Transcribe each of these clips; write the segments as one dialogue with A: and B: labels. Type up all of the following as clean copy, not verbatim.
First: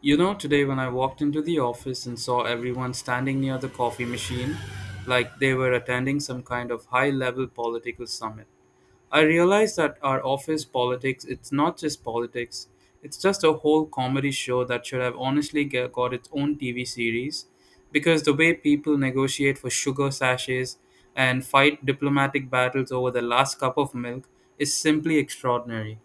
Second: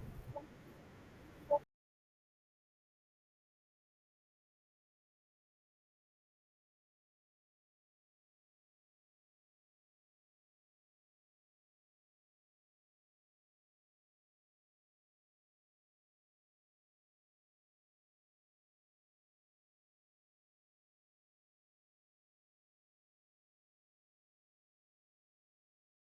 A: You know, today when I walked into the office and saw everyone standing near the coffee machine, like they were attending some kind of high level political summit, I realized that our office politics, it's not just politics, it's just a whole comedy show that should have honestly got its own TV series because the way people negotiate for sugar sachets and fight diplomatic battles over the last cup of milk is simply extraordinary.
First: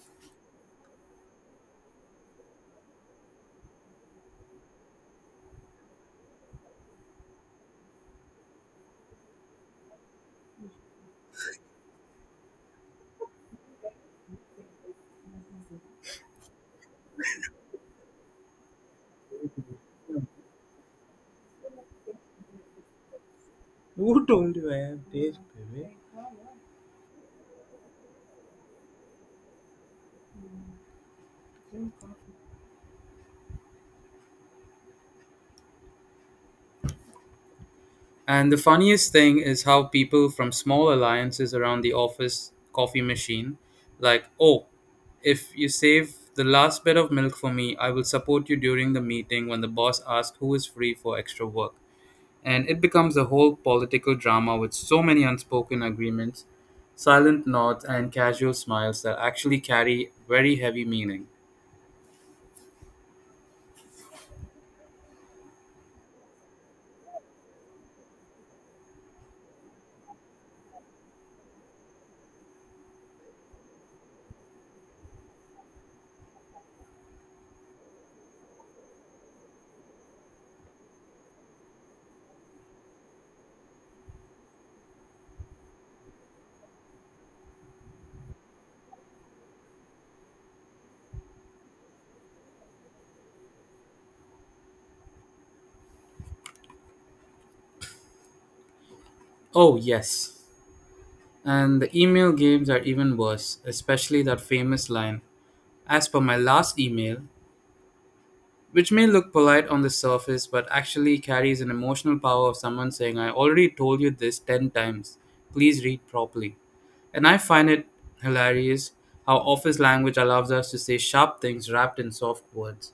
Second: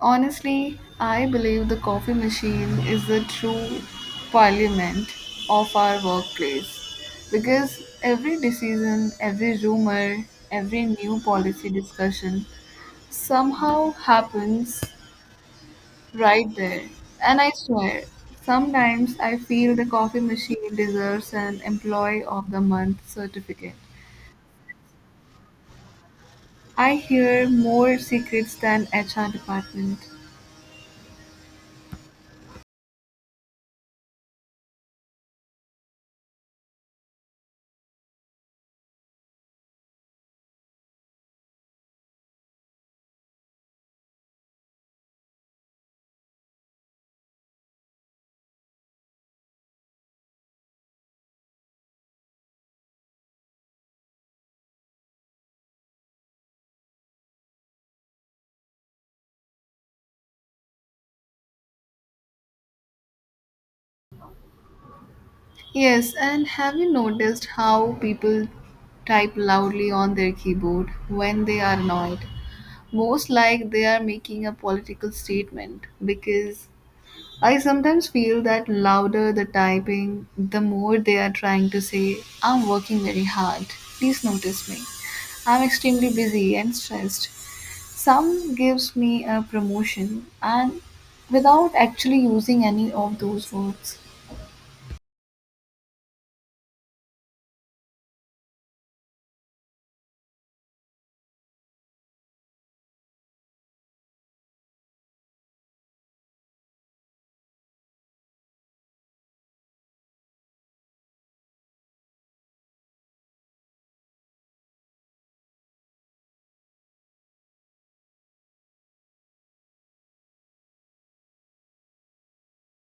B: Honestly, I believe the coffee machine is the true parliament of our workplace because every decision, every rumor, every new policy discussion somehow happens right there. And I swear, sometimes I feel the coffee machine deserves an Employee of the Month certificate.
A: Who don't you have, this?
B: I hear more secrets than HR department.
A: And the funniest thing is how people from small alliances around the office coffee machine, like, oh, if you save the last bit of milk for me, I will support you during the meeting when the boss asks who is free for extra work. And it becomes a whole political drama with so many unspoken agreements, silent nods, and casual smiles that actually carry very heavy meaning.
B: Yes, and have you noticed how people type loudly on their keyboard when they are annoyed? Most like they are making a political statement because I sometimes feel that louder the typing, the more they are trying to say, I'm working very hard. Please notice me. I'm extremely busy and stressed. Some gives me a promotion and without actually using any of those words.
A: Oh, yes. And the email games are even worse, especially that famous line, as per my last email, which may look polite on the surface but actually carries an emotional power of someone saying, I already told you this 10 times, please read properly. And I find it hilarious how office language allows us to say sharp things wrapped in soft words.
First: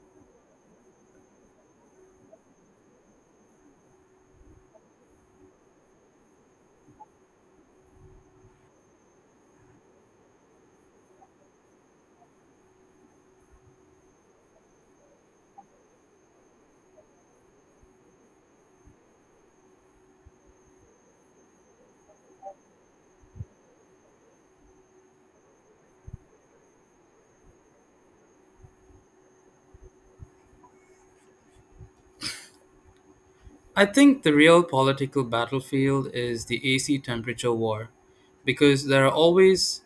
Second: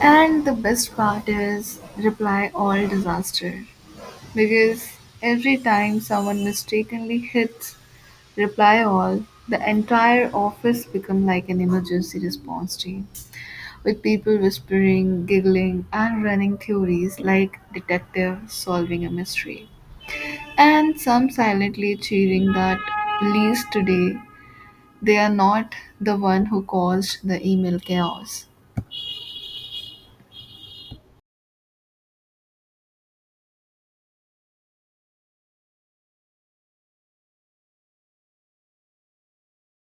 B: And the best part is reply all disaster. Because every time someone mistakenly hits reply all, the entire office become like an emergency response team. With people whispering, giggling and running theories like detective solving a mystery. And some silently cheering that least today they are not the one who caused the email chaos.
A: I think the real political battlefield is the AC temperature war because there are always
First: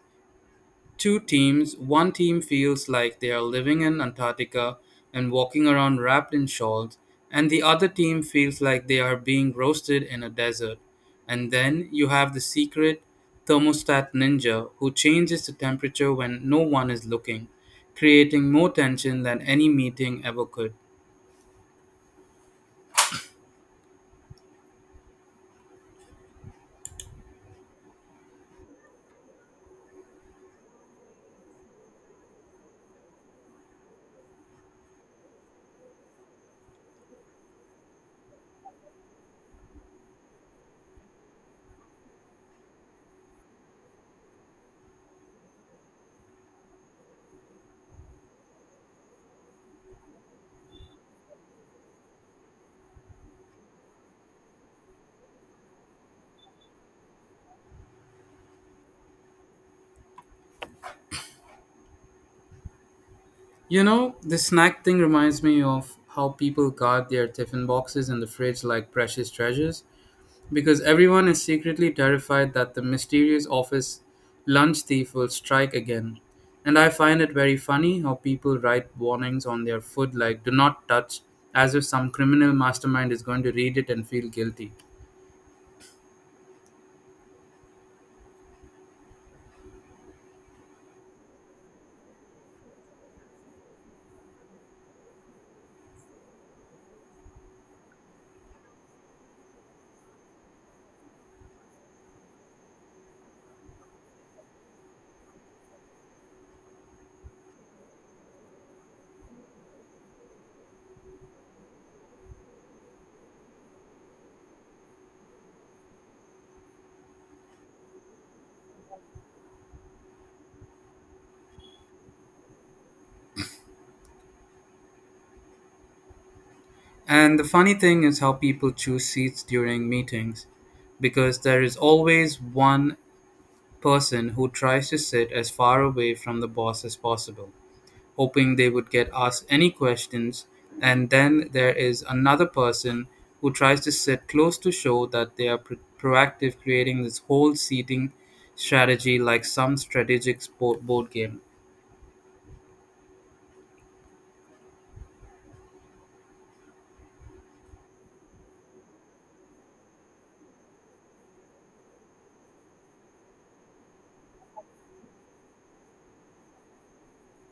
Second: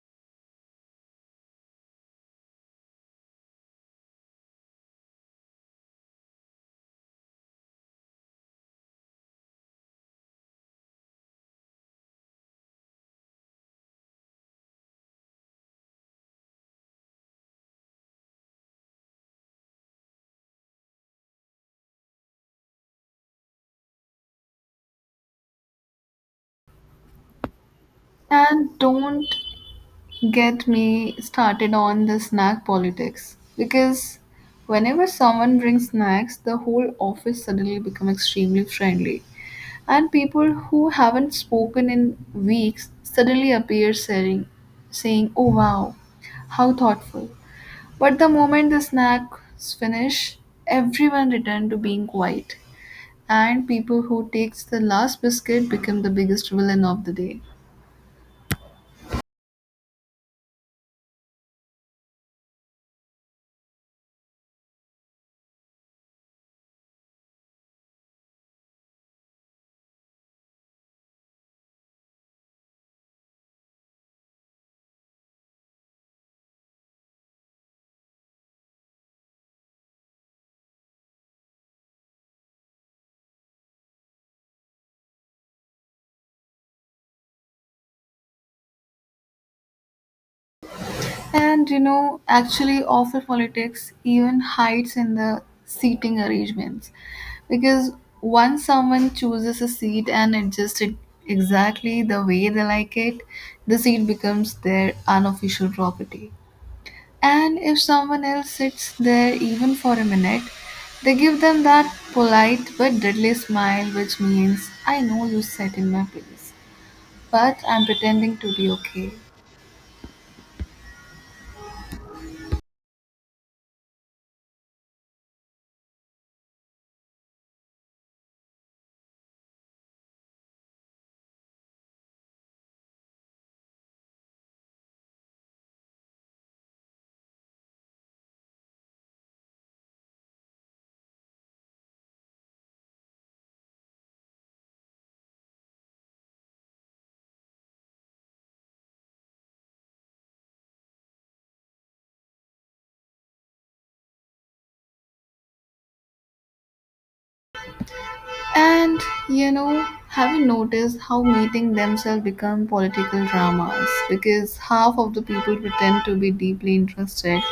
A: two teams. One team feels like they are living in Antarctica and walking around wrapped in shawls, and the other team feels like they are being roasted in a desert. And then you have the secret thermostat ninja who changes the temperature when no one is looking, creating more tension than any meeting ever could.
B: And don't get me started on the snack politics because whenever someone brings snacks, the whole office suddenly becomes extremely friendly and people who haven't spoken in weeks suddenly appear saying oh wow, how thoughtful, but the moment the snacks finish everyone return to being quiet and people who takes the last biscuit become the biggest villain of the day.
A: You know, the snack thing reminds me of how people guard their tiffin boxes in the fridge like precious treasures, because everyone is secretly terrified that the mysterious office lunch thief will strike again. And I find it very funny how people write warnings on their food like do not touch, as if some criminal mastermind is going to read it and feel guilty.
B: And you know, actually, office politics even hides in the seating arrangements because once someone chooses a seat and adjusts it exactly the way they like it, the seat becomes their unofficial property. And if someone else sits there even for a minute, they give them that polite but deadly smile, which means, I know you sat in my place, but I'm pretending to be okay.
A: And the funny thing is how people choose seats during meetings, because there is always one person who tries to sit as far away from the boss as possible, hoping they would get asked any questions, and then there is another person who tries to sit close to show that they are proactive, creating this whole seating strategy like some strategic sport board game.
B: And you know, have you noticed how meeting themselves become political dramas? Because half of the people pretend to be deeply interested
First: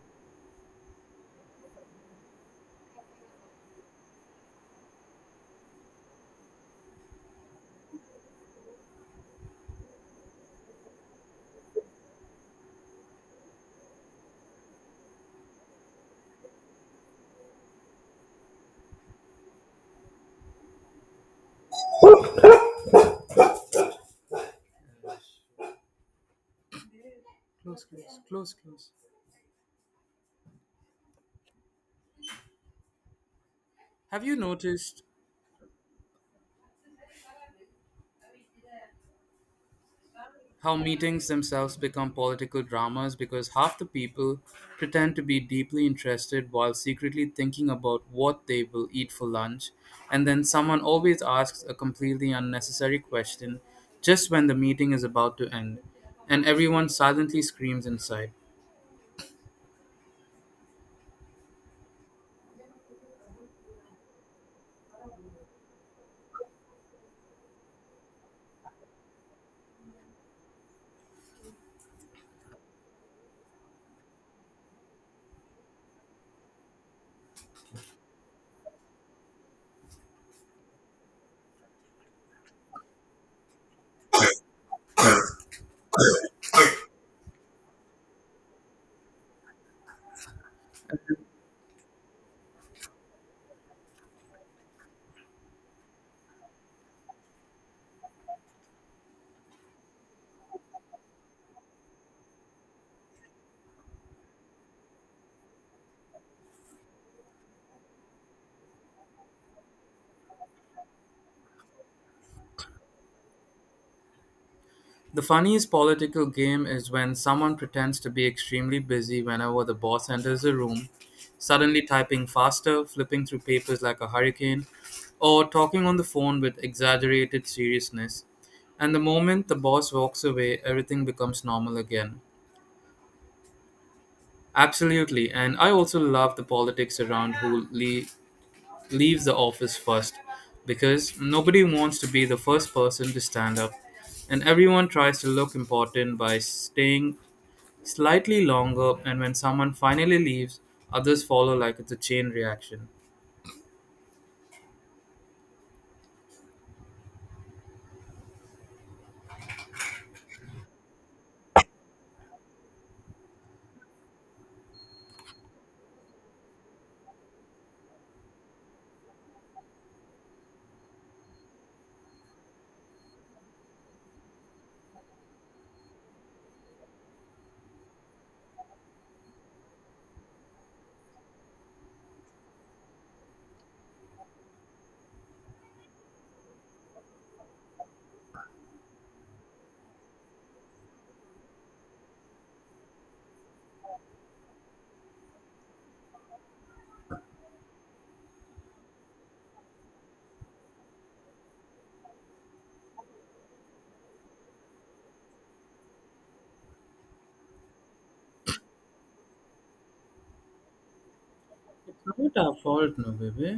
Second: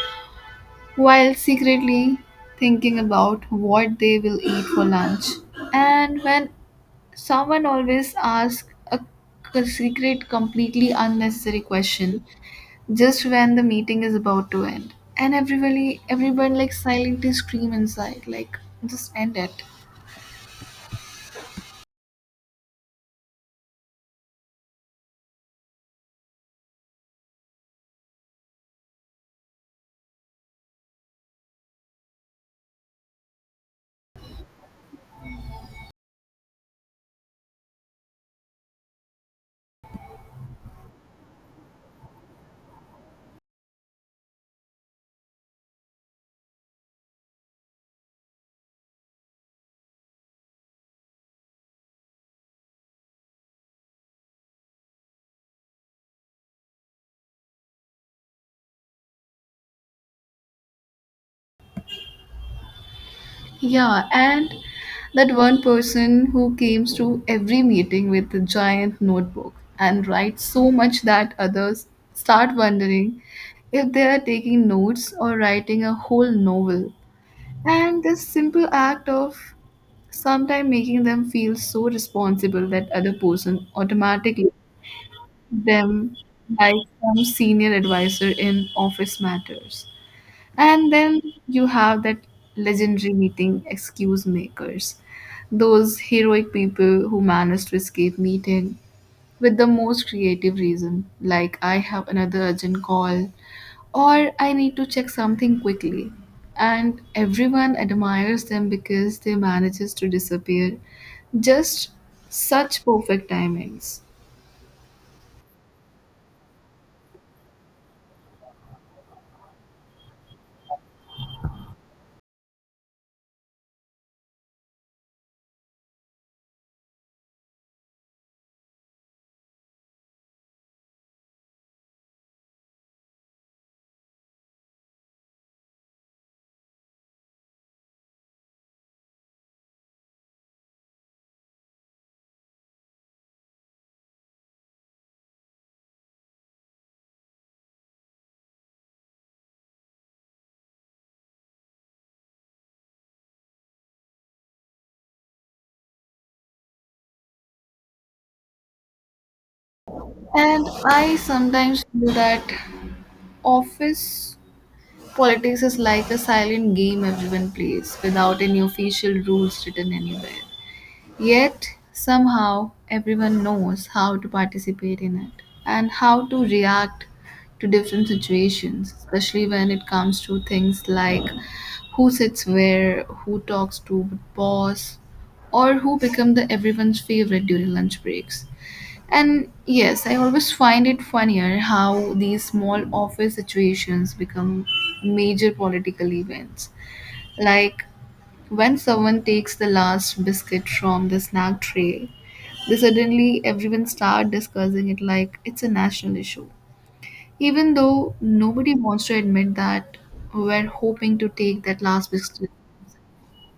B: while secretly thinking about what they will eat for lunch. And when someone always asks a secret, completely unnecessary question just when the meeting is about to end, and everyone like silently scream inside, like just end it.
A: Close, close, close, close. Have you noticed how meetings themselves become political dramas because half the people pretend to be deeply interested while secretly thinking about what they will eat for lunch, and then someone always asks a completely unnecessary question just when the meeting is about to end, and everyone silently screams inside.
B: Yeah, and that one person who comes to every meeting with a giant notebook and writes so much that others start wondering if they are taking notes or writing a whole novel. And this simple act of sometimes making them feel so responsible that other person automatically them like some senior advisor in office matters. And then you have that legendary meeting excuse makers, those heroic people who manage to escape meeting with the most creative reason, like I have another urgent call or I need to check something quickly. And everyone admires them because they manages to disappear. Just such perfect timings.
A: The funniest political game is when someone pretends to be extremely busy whenever the boss enters the room, suddenly typing faster, flipping through papers like a hurricane, or talking on the phone with exaggerated seriousness. And the moment the boss walks away, everything becomes normal again. Absolutely, and I also love the politics around who leaves the office first, because nobody wants to be the first person to stand up, and everyone tries to look important by staying slightly longer, and when someone finally leaves, others follow like it's a chain reaction.
B: And I sometimes feel that office politics is like a silent game everyone plays without any official rules written anywhere. Yet, somehow, everyone knows how to participate in it and how to react to different situations, especially when it comes to things like who sits where, who talks to what boss, or who become the everyone's favorite during lunch breaks. And yes, I always find it funnier how these small office situations become major political events. Like when someone takes the last biscuit from the snack tray, they suddenly everyone start discussing it like it's a national issue. Even though nobody wants to admit that we're hoping to take that last
A: It's not
B: biscuit.
A: our fault, no baby.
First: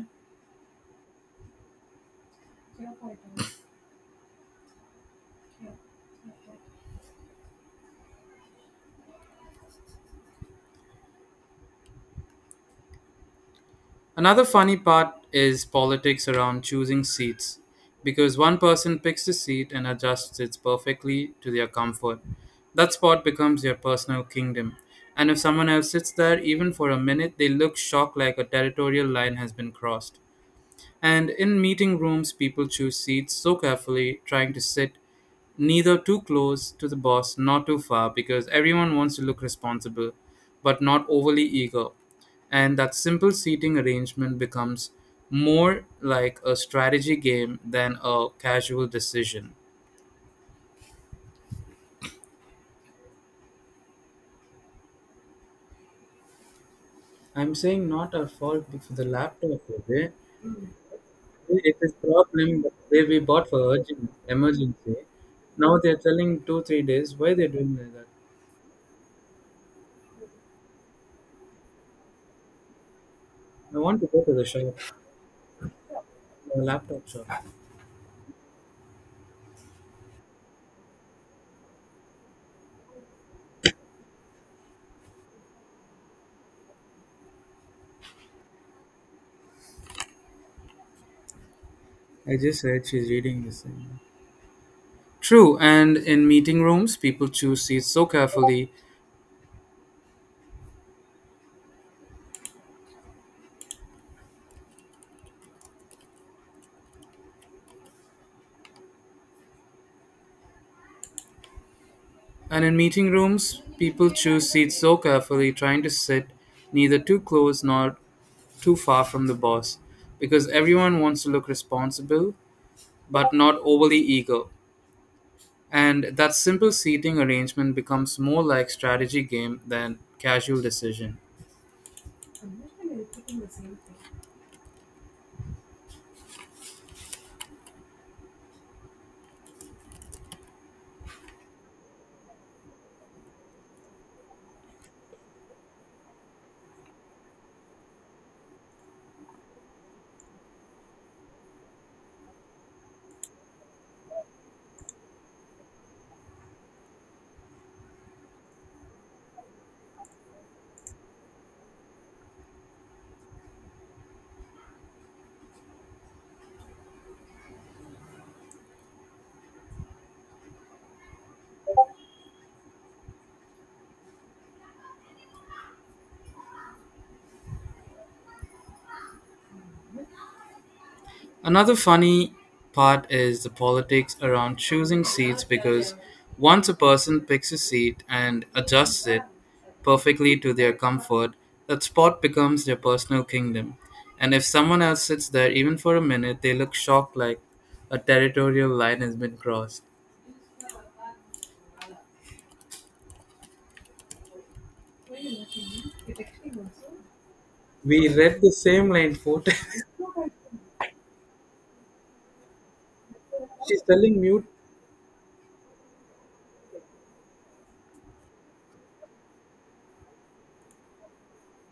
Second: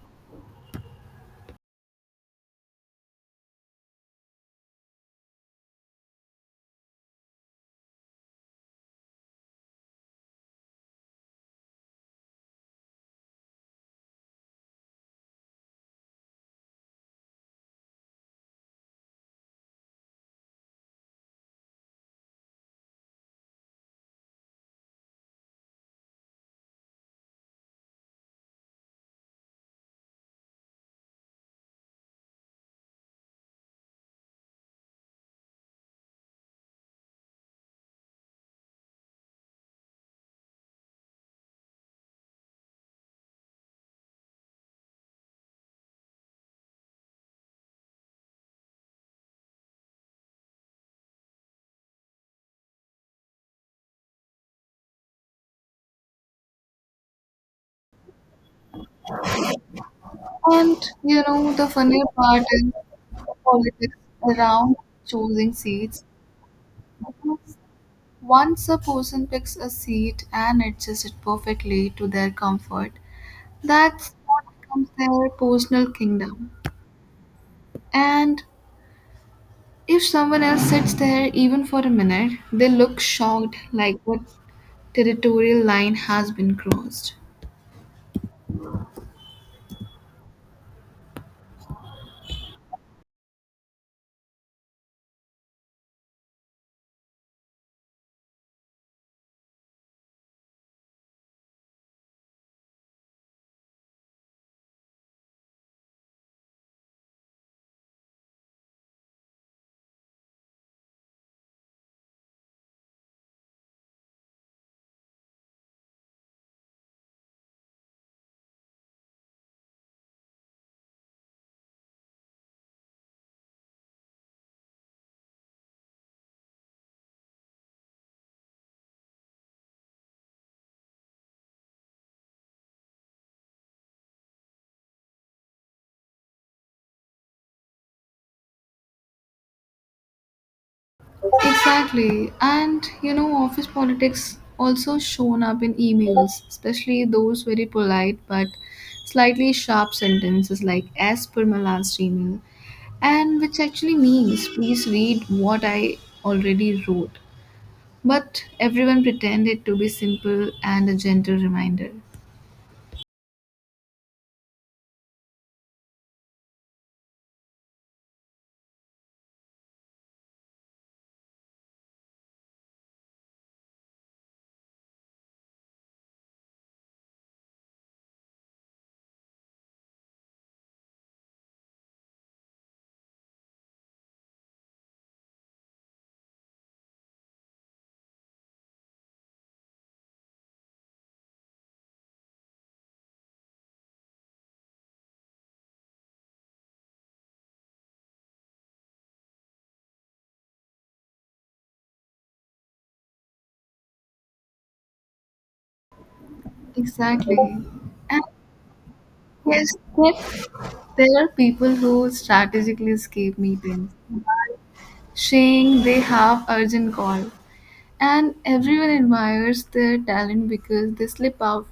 A: Another funny part is politics around choosing seats, because one person picks a seat and adjusts it perfectly to their comfort. That spot becomes their personal kingdom, and if someone else sits there even for a minute, they look shocked like a territorial line has been crossed. And in meeting rooms, people choose seats so carefully, trying to sit neither too close to the boss nor too far, because everyone wants to look responsible but not overly eager. And that simple seating arrangement becomes more like a strategy game than a casual decision. I'm saying not our fault for the laptop, Vijay.
B: And you know, the
A: It is
B: funny part
A: problem
B: is
A: that they we bought for
B: politics
A: urgent
B: around
A: emergency.
B: choosing
A: Now they're
B: seats
A: telling 2, 3 days. Why they're
B: because
A: doing like that?
B: once a person picks a seat and adjusts it perfectly to their comfort,
A: I want to
B: that's
A: go to
B: what
A: the shop,
B: becomes their personal kingdom.
A: the laptop shop.
B: And if someone else sits there even for a minute, they look shocked like what territorial line has been crossed.
A: I just heard she's reading this thing. True, and in meeting rooms, people choose seats so carefully. And in meeting rooms, people choose seats so carefully, trying to sit neither too close nor too far from the boss, because everyone wants to look responsible but not overly eager. And that simple seating arrangement becomes more like strategy game than casual decision.
B: Exactly. And you know, office politics also shown up in emails, especially those very polite but slightly sharp sentences like as per my last email. And which actually means please read what I already wrote. But everyone pretended to be simple and a gentle reminder.
A: Another funny part is the politics around choosing seats because once a person picks a seat and adjusts it perfectly to their comfort, that spot becomes their personal kingdom. And if someone else sits there even for a minute, they look shocked like a territorial line has been crossed.
B: Exactly.
A: We
B: And
A: read the same line four
B: yes,
A: times.
B: yes, there are people who strategically escape
A: She's
B: meetings,
A: telling mute.
B: saying they have urgent call. And everyone admires their talent because they slip out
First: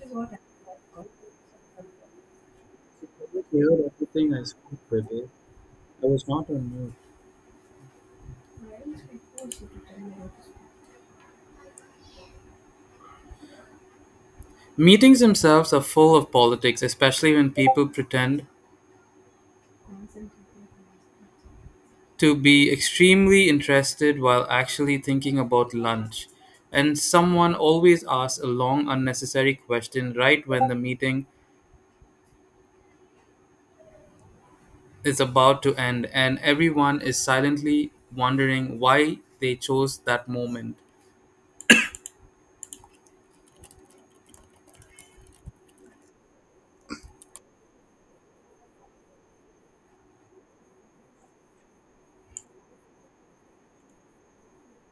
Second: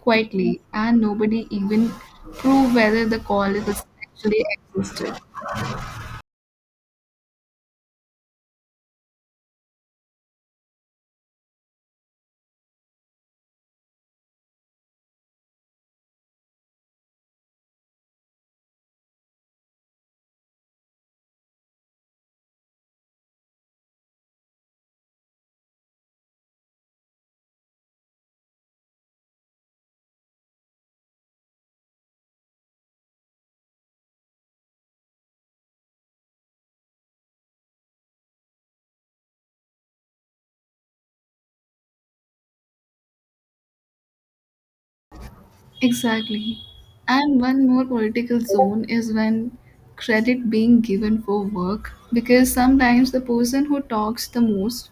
B: quietly and nobody even prove whether the call is
A: "You heard everything
B: actually
A: I spoke with,
B: existed.
A: eh? I was not on mute." Meetings themselves are full of politics, especially when people pretend to be extremely interested while actually thinking about lunch. And someone always asks a long, unnecessary question right when the meeting is about to end, and everyone is silently wondering why they chose that moment.
B: Exactly. And one more political zone is when credit being given for work because sometimes the person who talks the most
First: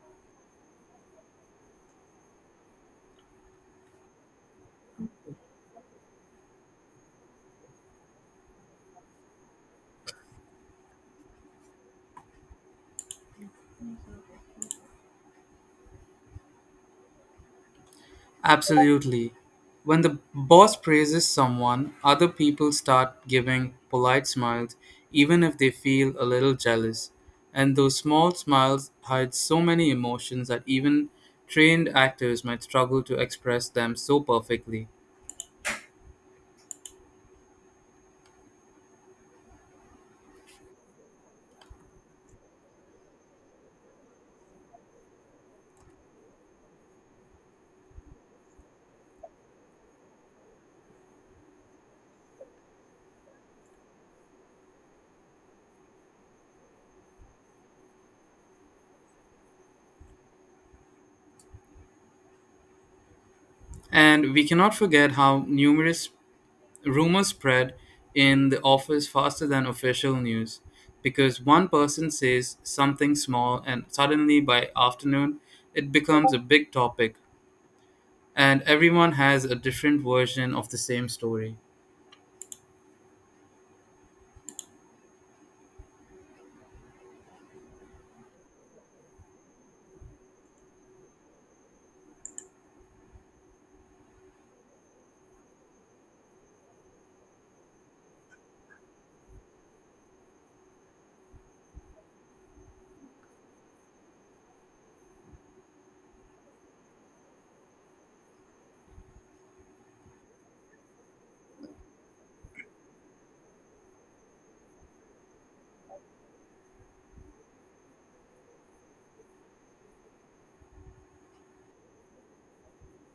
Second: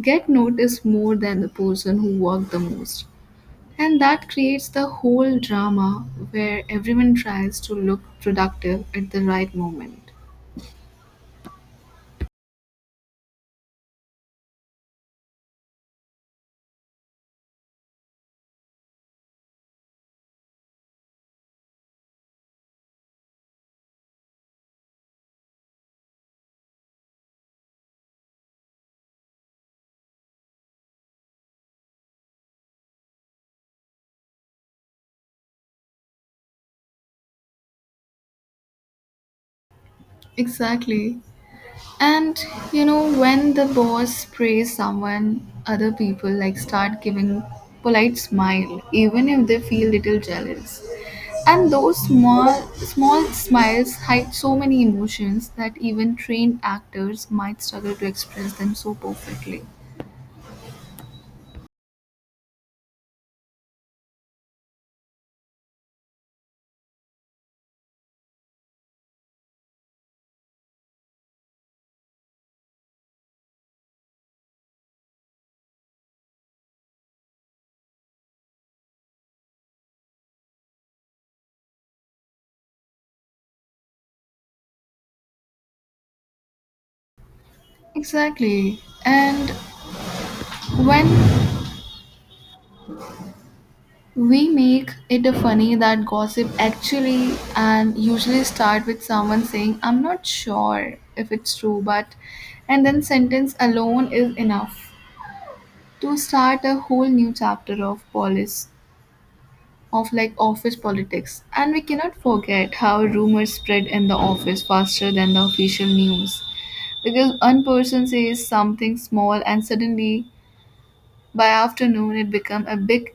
B: get noticed more than the person who worked the most. And that creates the whole drama where everyone tries to look productive at the right moment.
A: Absolutely. When the boss praises someone, other people start giving polite smiles, even if they feel a little jealous. And those small smiles hide so many emotions that even trained actors might struggle to express them so perfectly.
B: Exactly. And you know, when the boss praise someone, other people like start giving polite smile, even if they feel little jealous. And those small smiles hide so many emotions that even trained actors might struggle to express them so perfectly.
A: And we cannot forget how numerous rumors spread in the office faster than official news, because one person says something small and suddenly by afternoon it becomes a big topic, and everyone has a different version of the same story.
B: Exactly. And when we make it a funny that gossip actually and usually start with someone saying, I'm not sure if it's true, but and then sentence alone is enough to start a whole new chapter of police of like office politics. And we cannot forget how rumors spread in the office faster than the official news. Because one person says something small and suddenly by afternoon, it became a big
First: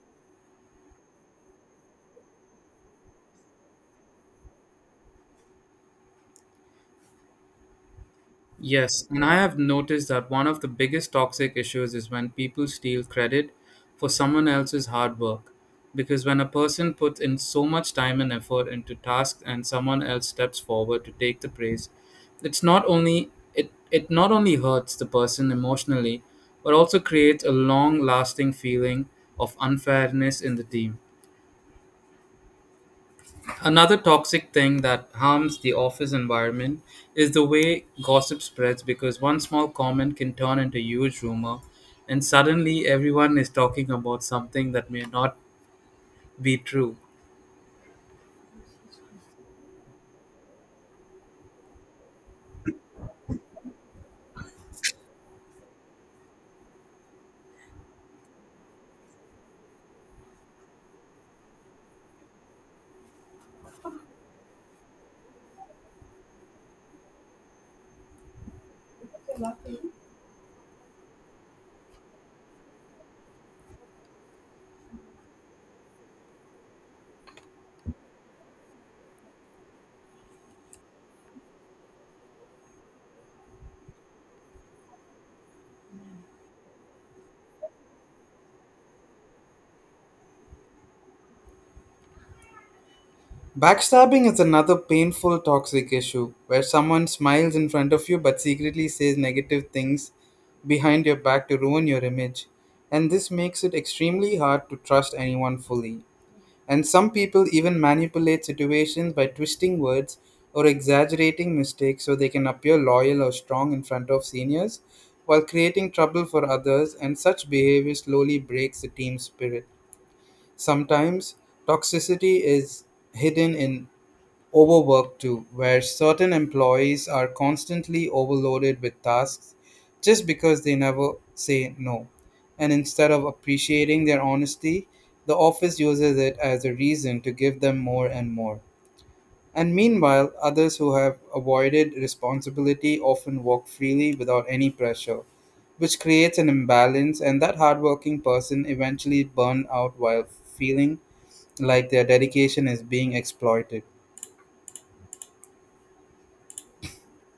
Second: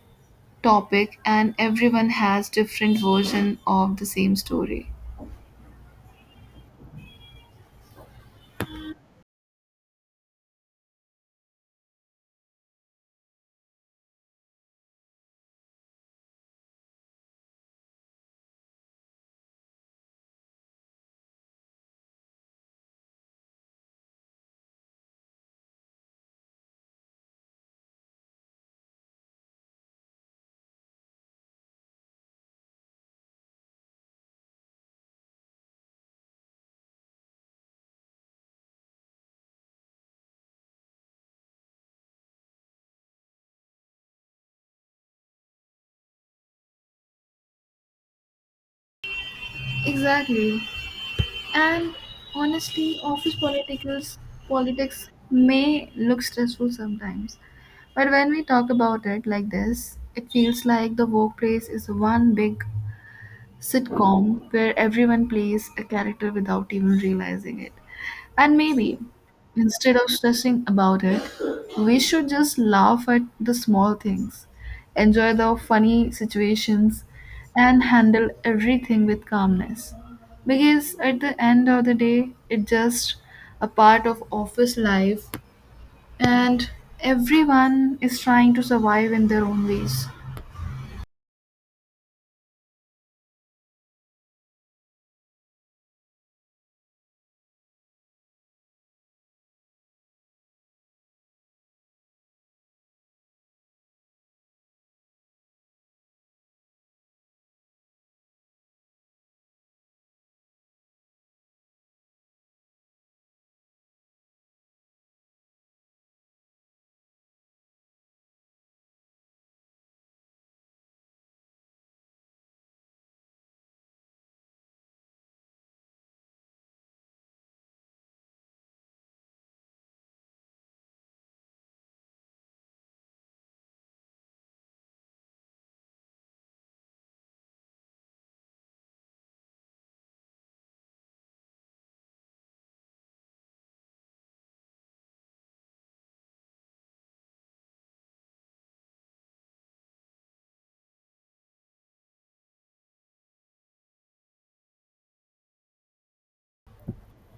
B: topic, and everyone has different version of the same story.
A: Yes, and I have noticed that one of the biggest toxic issues is when people steal credit for someone else's hard work. Because when a person puts in so much time and effort into tasks and someone else steps forward to take the praise, it not only hurts the person emotionally, but also creates a long lasting feeling of unfairness in the team. Another toxic thing that harms the office environment is the way gossip spreads, because one small comment can turn into huge rumor and suddenly everyone is talking about something that may not be true.
B: Exactly. And honestly, office politicals politics may look stressful sometimes. But when we talk about it like this, it feels like the workplace is one big sitcom where everyone plays a character without even realizing it. And maybe, instead of stressing about it, we should just laugh at the small things, enjoy the funny situations, and handle everything with calmness. Because at the end of the day, it's just a part of office life, and everyone is trying to survive in their own ways.
A: Backstabbing is another painful toxic issue where someone smiles in front of you but secretly says negative things behind your back to ruin your image, and this makes it extremely hard to trust anyone fully. And some people even manipulate situations by twisting words or exaggerating mistakes so they can appear loyal or strong in front of seniors while creating trouble for others, and such behavior slowly breaks the team's spirit. Sometimes toxicity is hidden in overwork too, where certain employees are constantly overloaded with tasks just because they never say no. And instead of appreciating their honesty, the office uses it as a reason to give them more and more. And meanwhile, others who have avoided responsibility often walk freely without any pressure, which creates an imbalance, and that hardworking person eventually burn out while feeling like their dedication is being exploited.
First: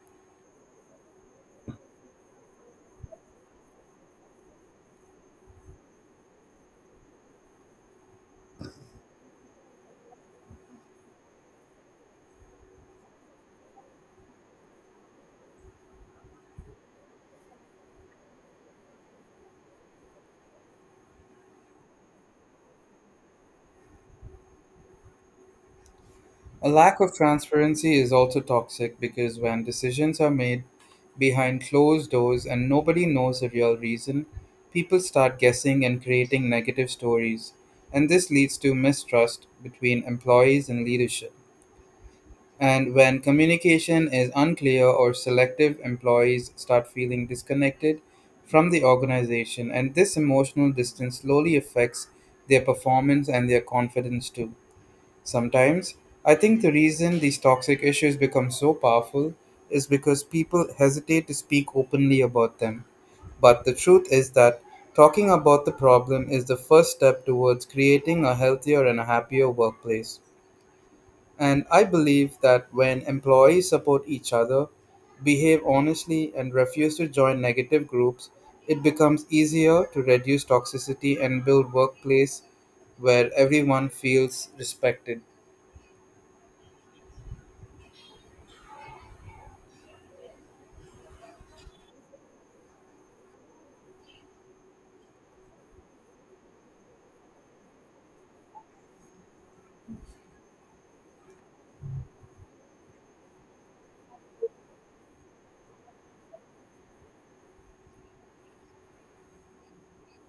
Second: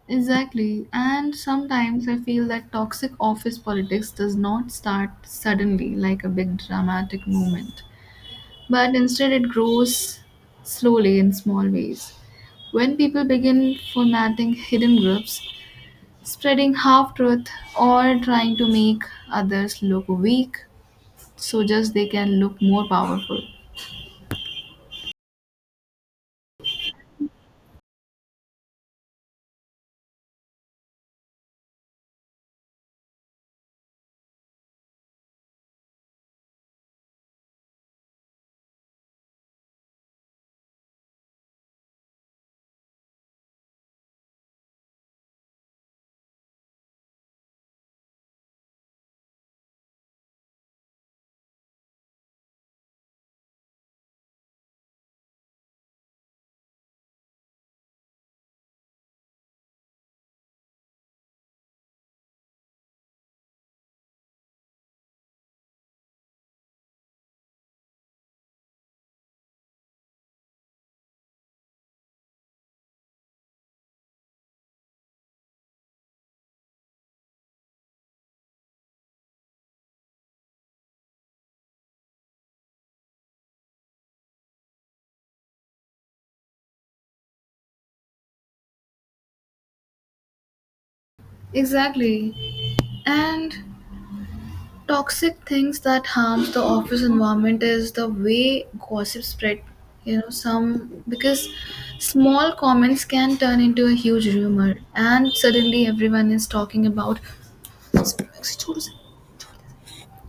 B: Exactly. And sometimes I feel that toxic office politics does not start suddenly like a big dramatic movement, but instead it grows slowly in small ways. When people begin formatting hidden groups, spreading half truth, or trying to make others look weak so just they can look more powerful.
A: A lack of transparency is also toxic because when decisions are made behind closed doors and nobody knows the real reason, people start guessing and creating negative stories. And this leads to mistrust between employees and leadership. And when communication is unclear or selective, employees start feeling disconnected from the organization, and this emotional distance slowly affects their performance and their confidence too. Sometimes, I think the reason these toxic issues become so powerful is because people hesitate to speak openly about them. But the truth is that talking about the problem is the first step towards creating a healthier and a happier workplace. And I believe that when employees support each other, behave honestly, and refuse to join negative groups, it becomes easier to reduce toxicity and build workplace where everyone feels respected.
B: Exactly. And toxic things that harms the office environment is the way gossip spread, you know, some because small comments can turn into a huge rumor and suddenly everyone is talking about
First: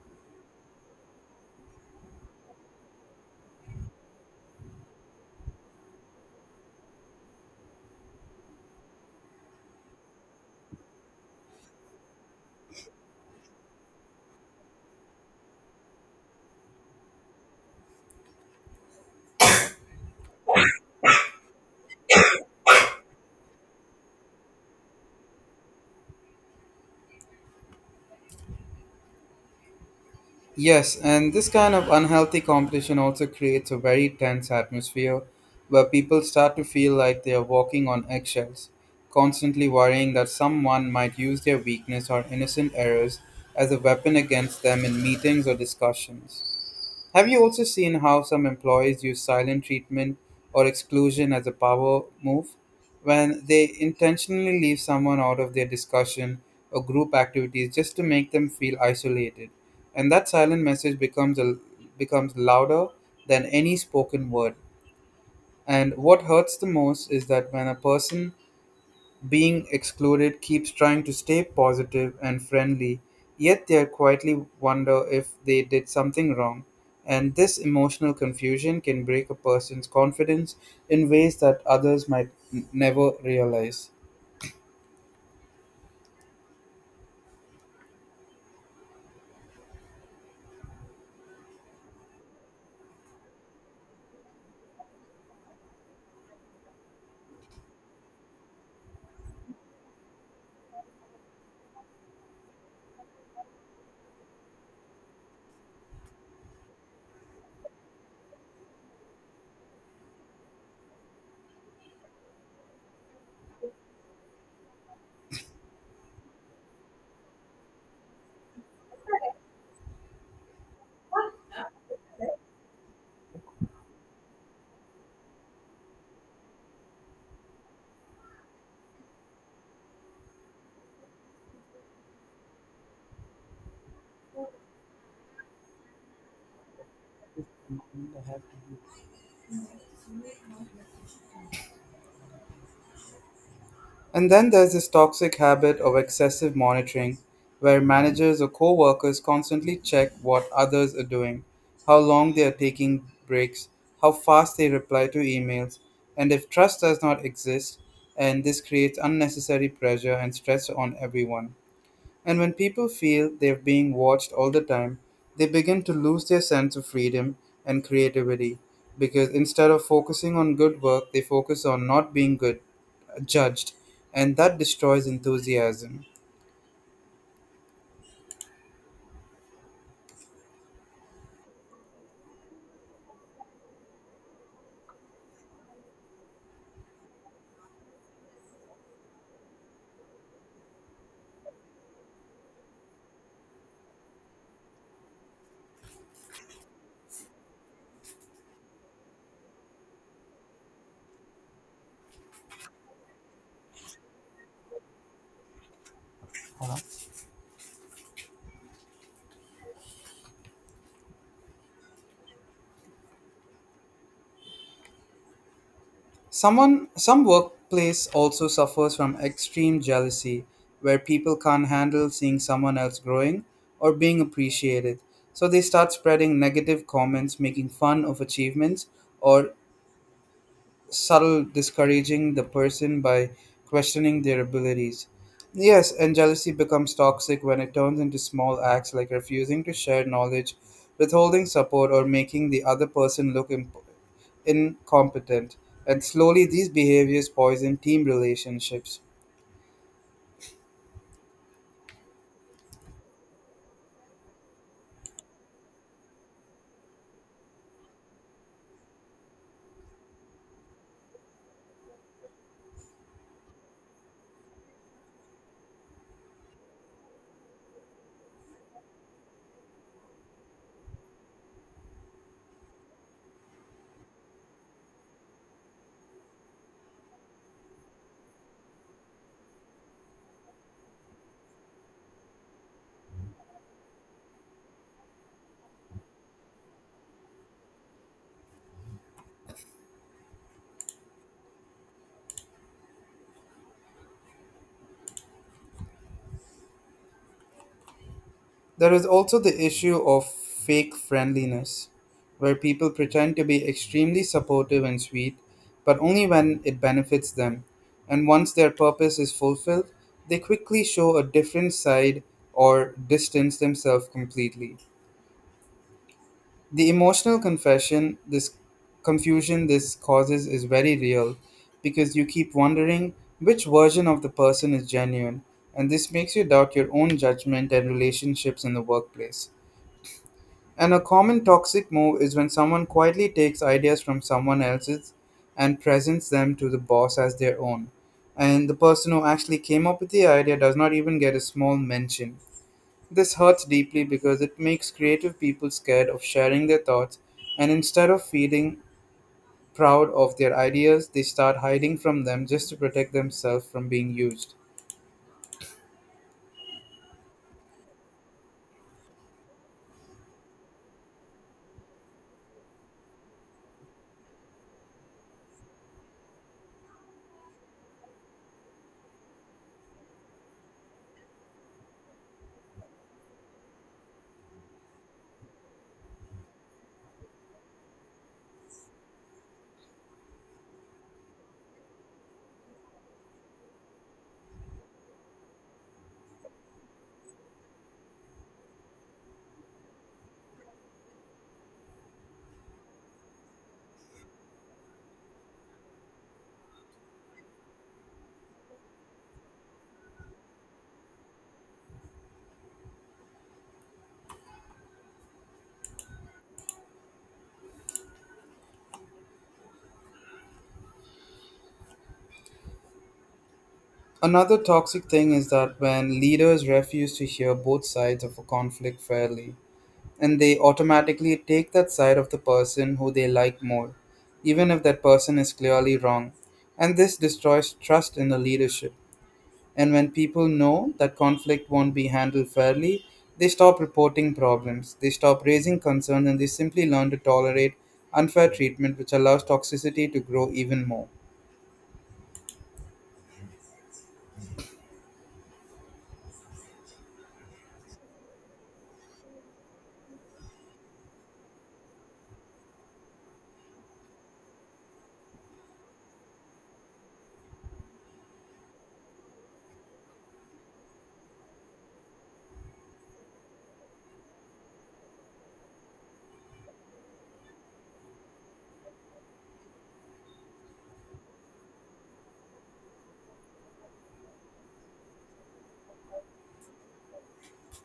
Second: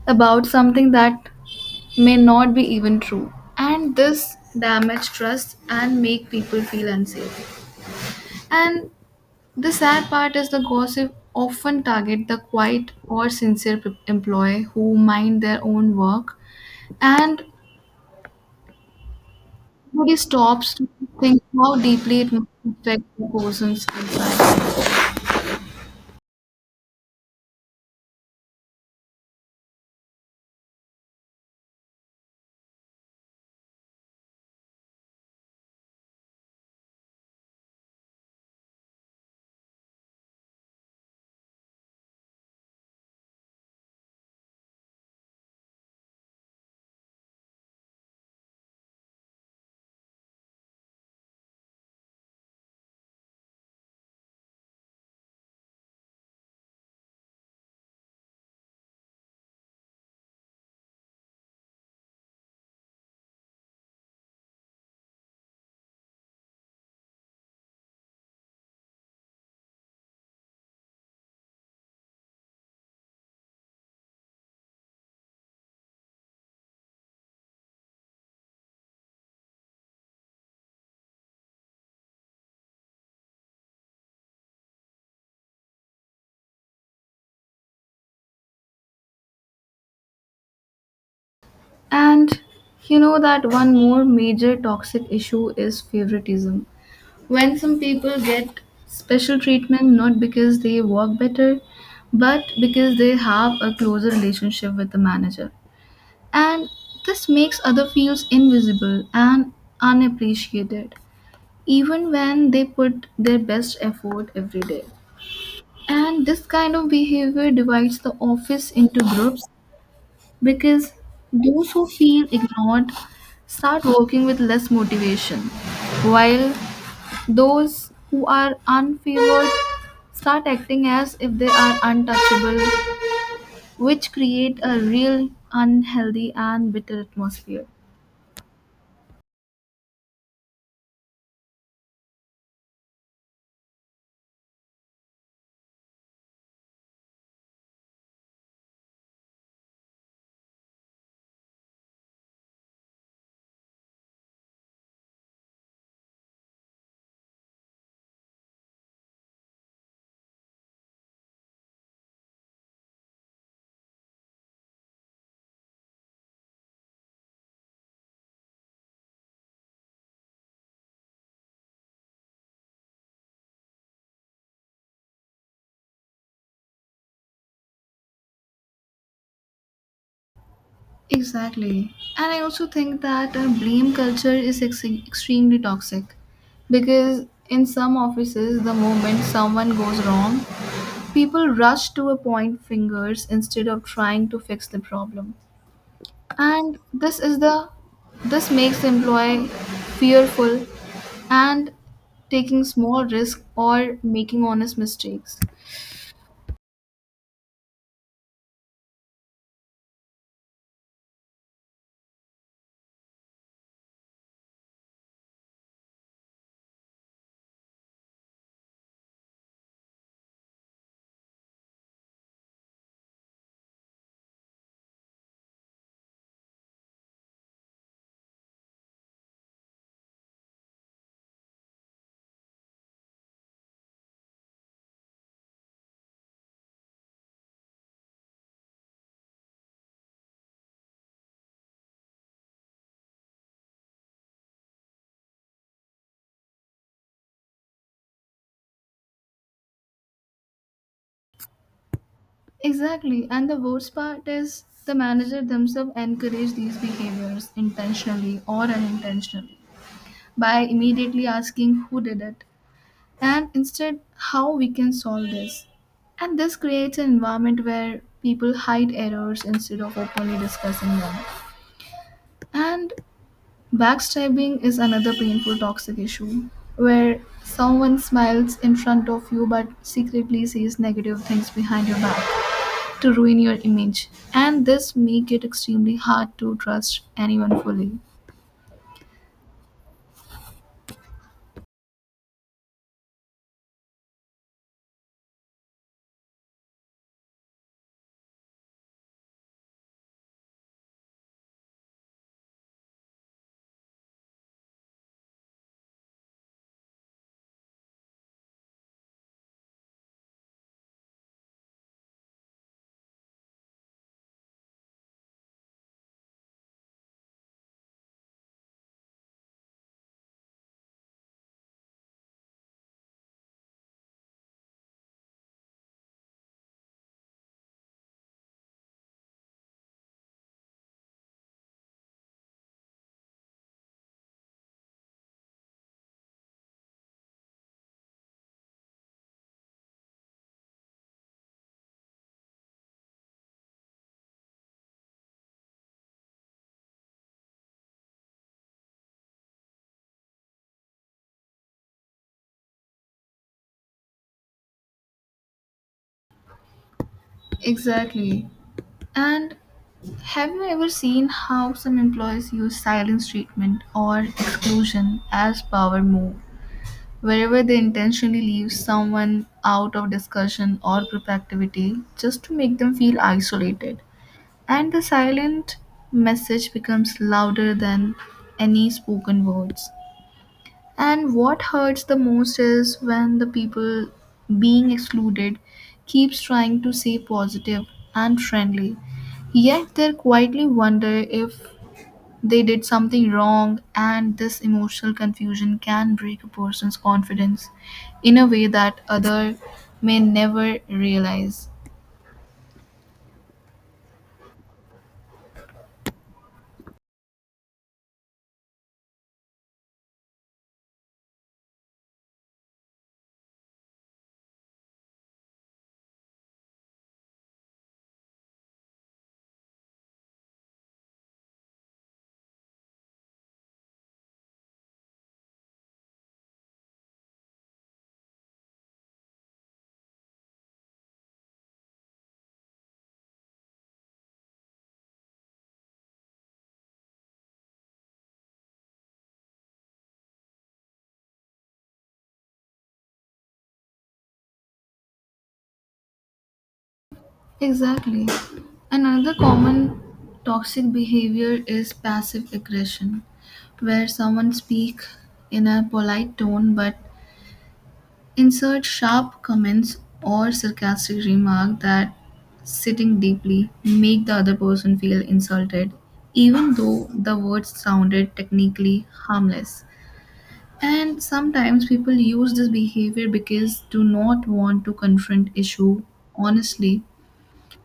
B: about something that may not be even true, and this damage trust and make people feel unsafe, and the sad part is the gossip often target the quiet or sincere employee who mind their own work, and nobody stops to think how deeply it must affect the person's life.
A: Yes, and this kind of unhealthy competition also creates a very tense atmosphere where people start to feel like they are walking on eggshells, constantly worrying that someone might use their weakness or innocent errors as a weapon against them in meetings or discussions. Have you also seen how some employees use silent treatment or exclusion as a power move? When they intentionally leave someone out of their discussion or group activities just to make them feel isolated. And that silent message becomes louder than any spoken word. And what hurts the most is that when a person being excluded keeps trying to stay positive and friendly, yet they quietly wonder if they did something wrong. And this emotional confusion can break a person's confidence in ways that others might never realize.
B: And you know that one more major toxic issue is favoritism. When some people get special treatment not because they work better, but because they have a closer relationship with the manager. And this makes other feels invisible and unappreciated, even when they put their best effort every day. And this kind of behavior divides the office into groups because those who feel ignored start working with less motivation, while those who are unfavored start acting as if they are untouchable, which create a real unhealthy and bitter atmosphere.
A: And then there's this toxic habit of excessive monitoring, where managers or co workers constantly check what others are doing, how long they are taking breaks, how fast they reply to emails, and if trust does not exist, and this creates unnecessary pressure and stress on everyone. And when people feel they're being watched all the time, they begin to lose their sense of freedom and creativity, because instead of focusing on good work, they focus on not being good judged, and that destroys enthusiasm.
B: Exactly. And I also think that blame culture is extremely toxic because in some offices, the moment someone goes wrong, people rush to a point fingers instead of trying to fix the problem. And this makes the employee fearful and taking small risks or making honest mistakes.
A: Some workplace also suffers from extreme jealousy where people can't handle seeing someone else growing or being appreciated. So they start spreading negative comments, making fun of achievements, or subtle discouraging the person by questioning their abilities. Yes, and jealousy becomes toxic when it turns into small acts like refusing to share knowledge, withholding support, or making the other person look incompetent. And slowly, these behaviors poison team relationships.
B: Exactly. And the worst part is the manager themselves encourage these behaviors intentionally or unintentionally by immediately asking who did it and instead how we can solve this. And this creates an environment where people hide errors instead of openly discussing them. And backstabbing is another painful toxic issue where someone smiles in front of you but secretly says negative things behind your back to ruin your image, and this make it extremely hard to trust anyone fully.
A: There is also the issue of fake friendliness, where people pretend to be extremely supportive and sweet, but only when it benefits them. And once their purpose is fulfilled, they quickly show a different side or distance themselves completely. This confusion this causes is very real, because you keep wondering which version of the person is genuine, and this makes you doubt your own judgment and relationships in the workplace. And a common toxic move is when someone quietly takes ideas from someone else's and presents them to the boss as their own. And the person who actually came up with the idea does not even get a small mention. This hurts deeply because it makes creative people scared of sharing their thoughts, and instead of feeling proud of their ideas, they start hiding from them just to protect themselves from being used.
B: Exactly. And have you ever seen how some employees use silence treatment or exclusion as power move, wherever they intentionally leave someone out of discussion or group activity just to make them feel isolated? And the silent message becomes louder than any spoken words. And what hurts the most is when the people being excluded keeps trying to stay positive and friendly, yet they quietly wonder if they did something wrong, and this emotional confusion can break a person's confidence in a way that other may never realize.
A: Another toxic thing is that when leaders refuse to hear both sides of a conflict fairly, and they automatically take that side of the person who they like more, even if that person is clearly wrong. And this destroys trust in the leadership. And when people know that conflict won't be handled fairly, they stop reporting problems, they stop raising concerns, and they simply learn to tolerate unfair treatment, which allows toxicity to grow even more.
B: Exactly. And another common toxic behavior is passive aggression, where someone speak in a polite tone but insert sharp comments or sarcastic remark that sitting deeply make the other person feel insulted, even though the words sounded technically harmless, and sometimes people use this behavior because do not want to confront issue honestly,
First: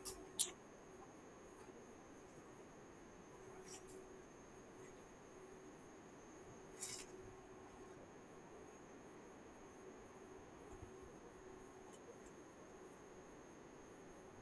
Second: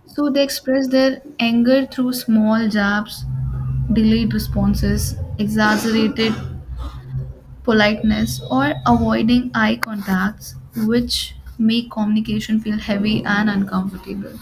B: so they express their anger through small jabs, delayed responses, exaggerated politeness, or avoiding eye contacts, which make communication feel heavy and uncomfortable.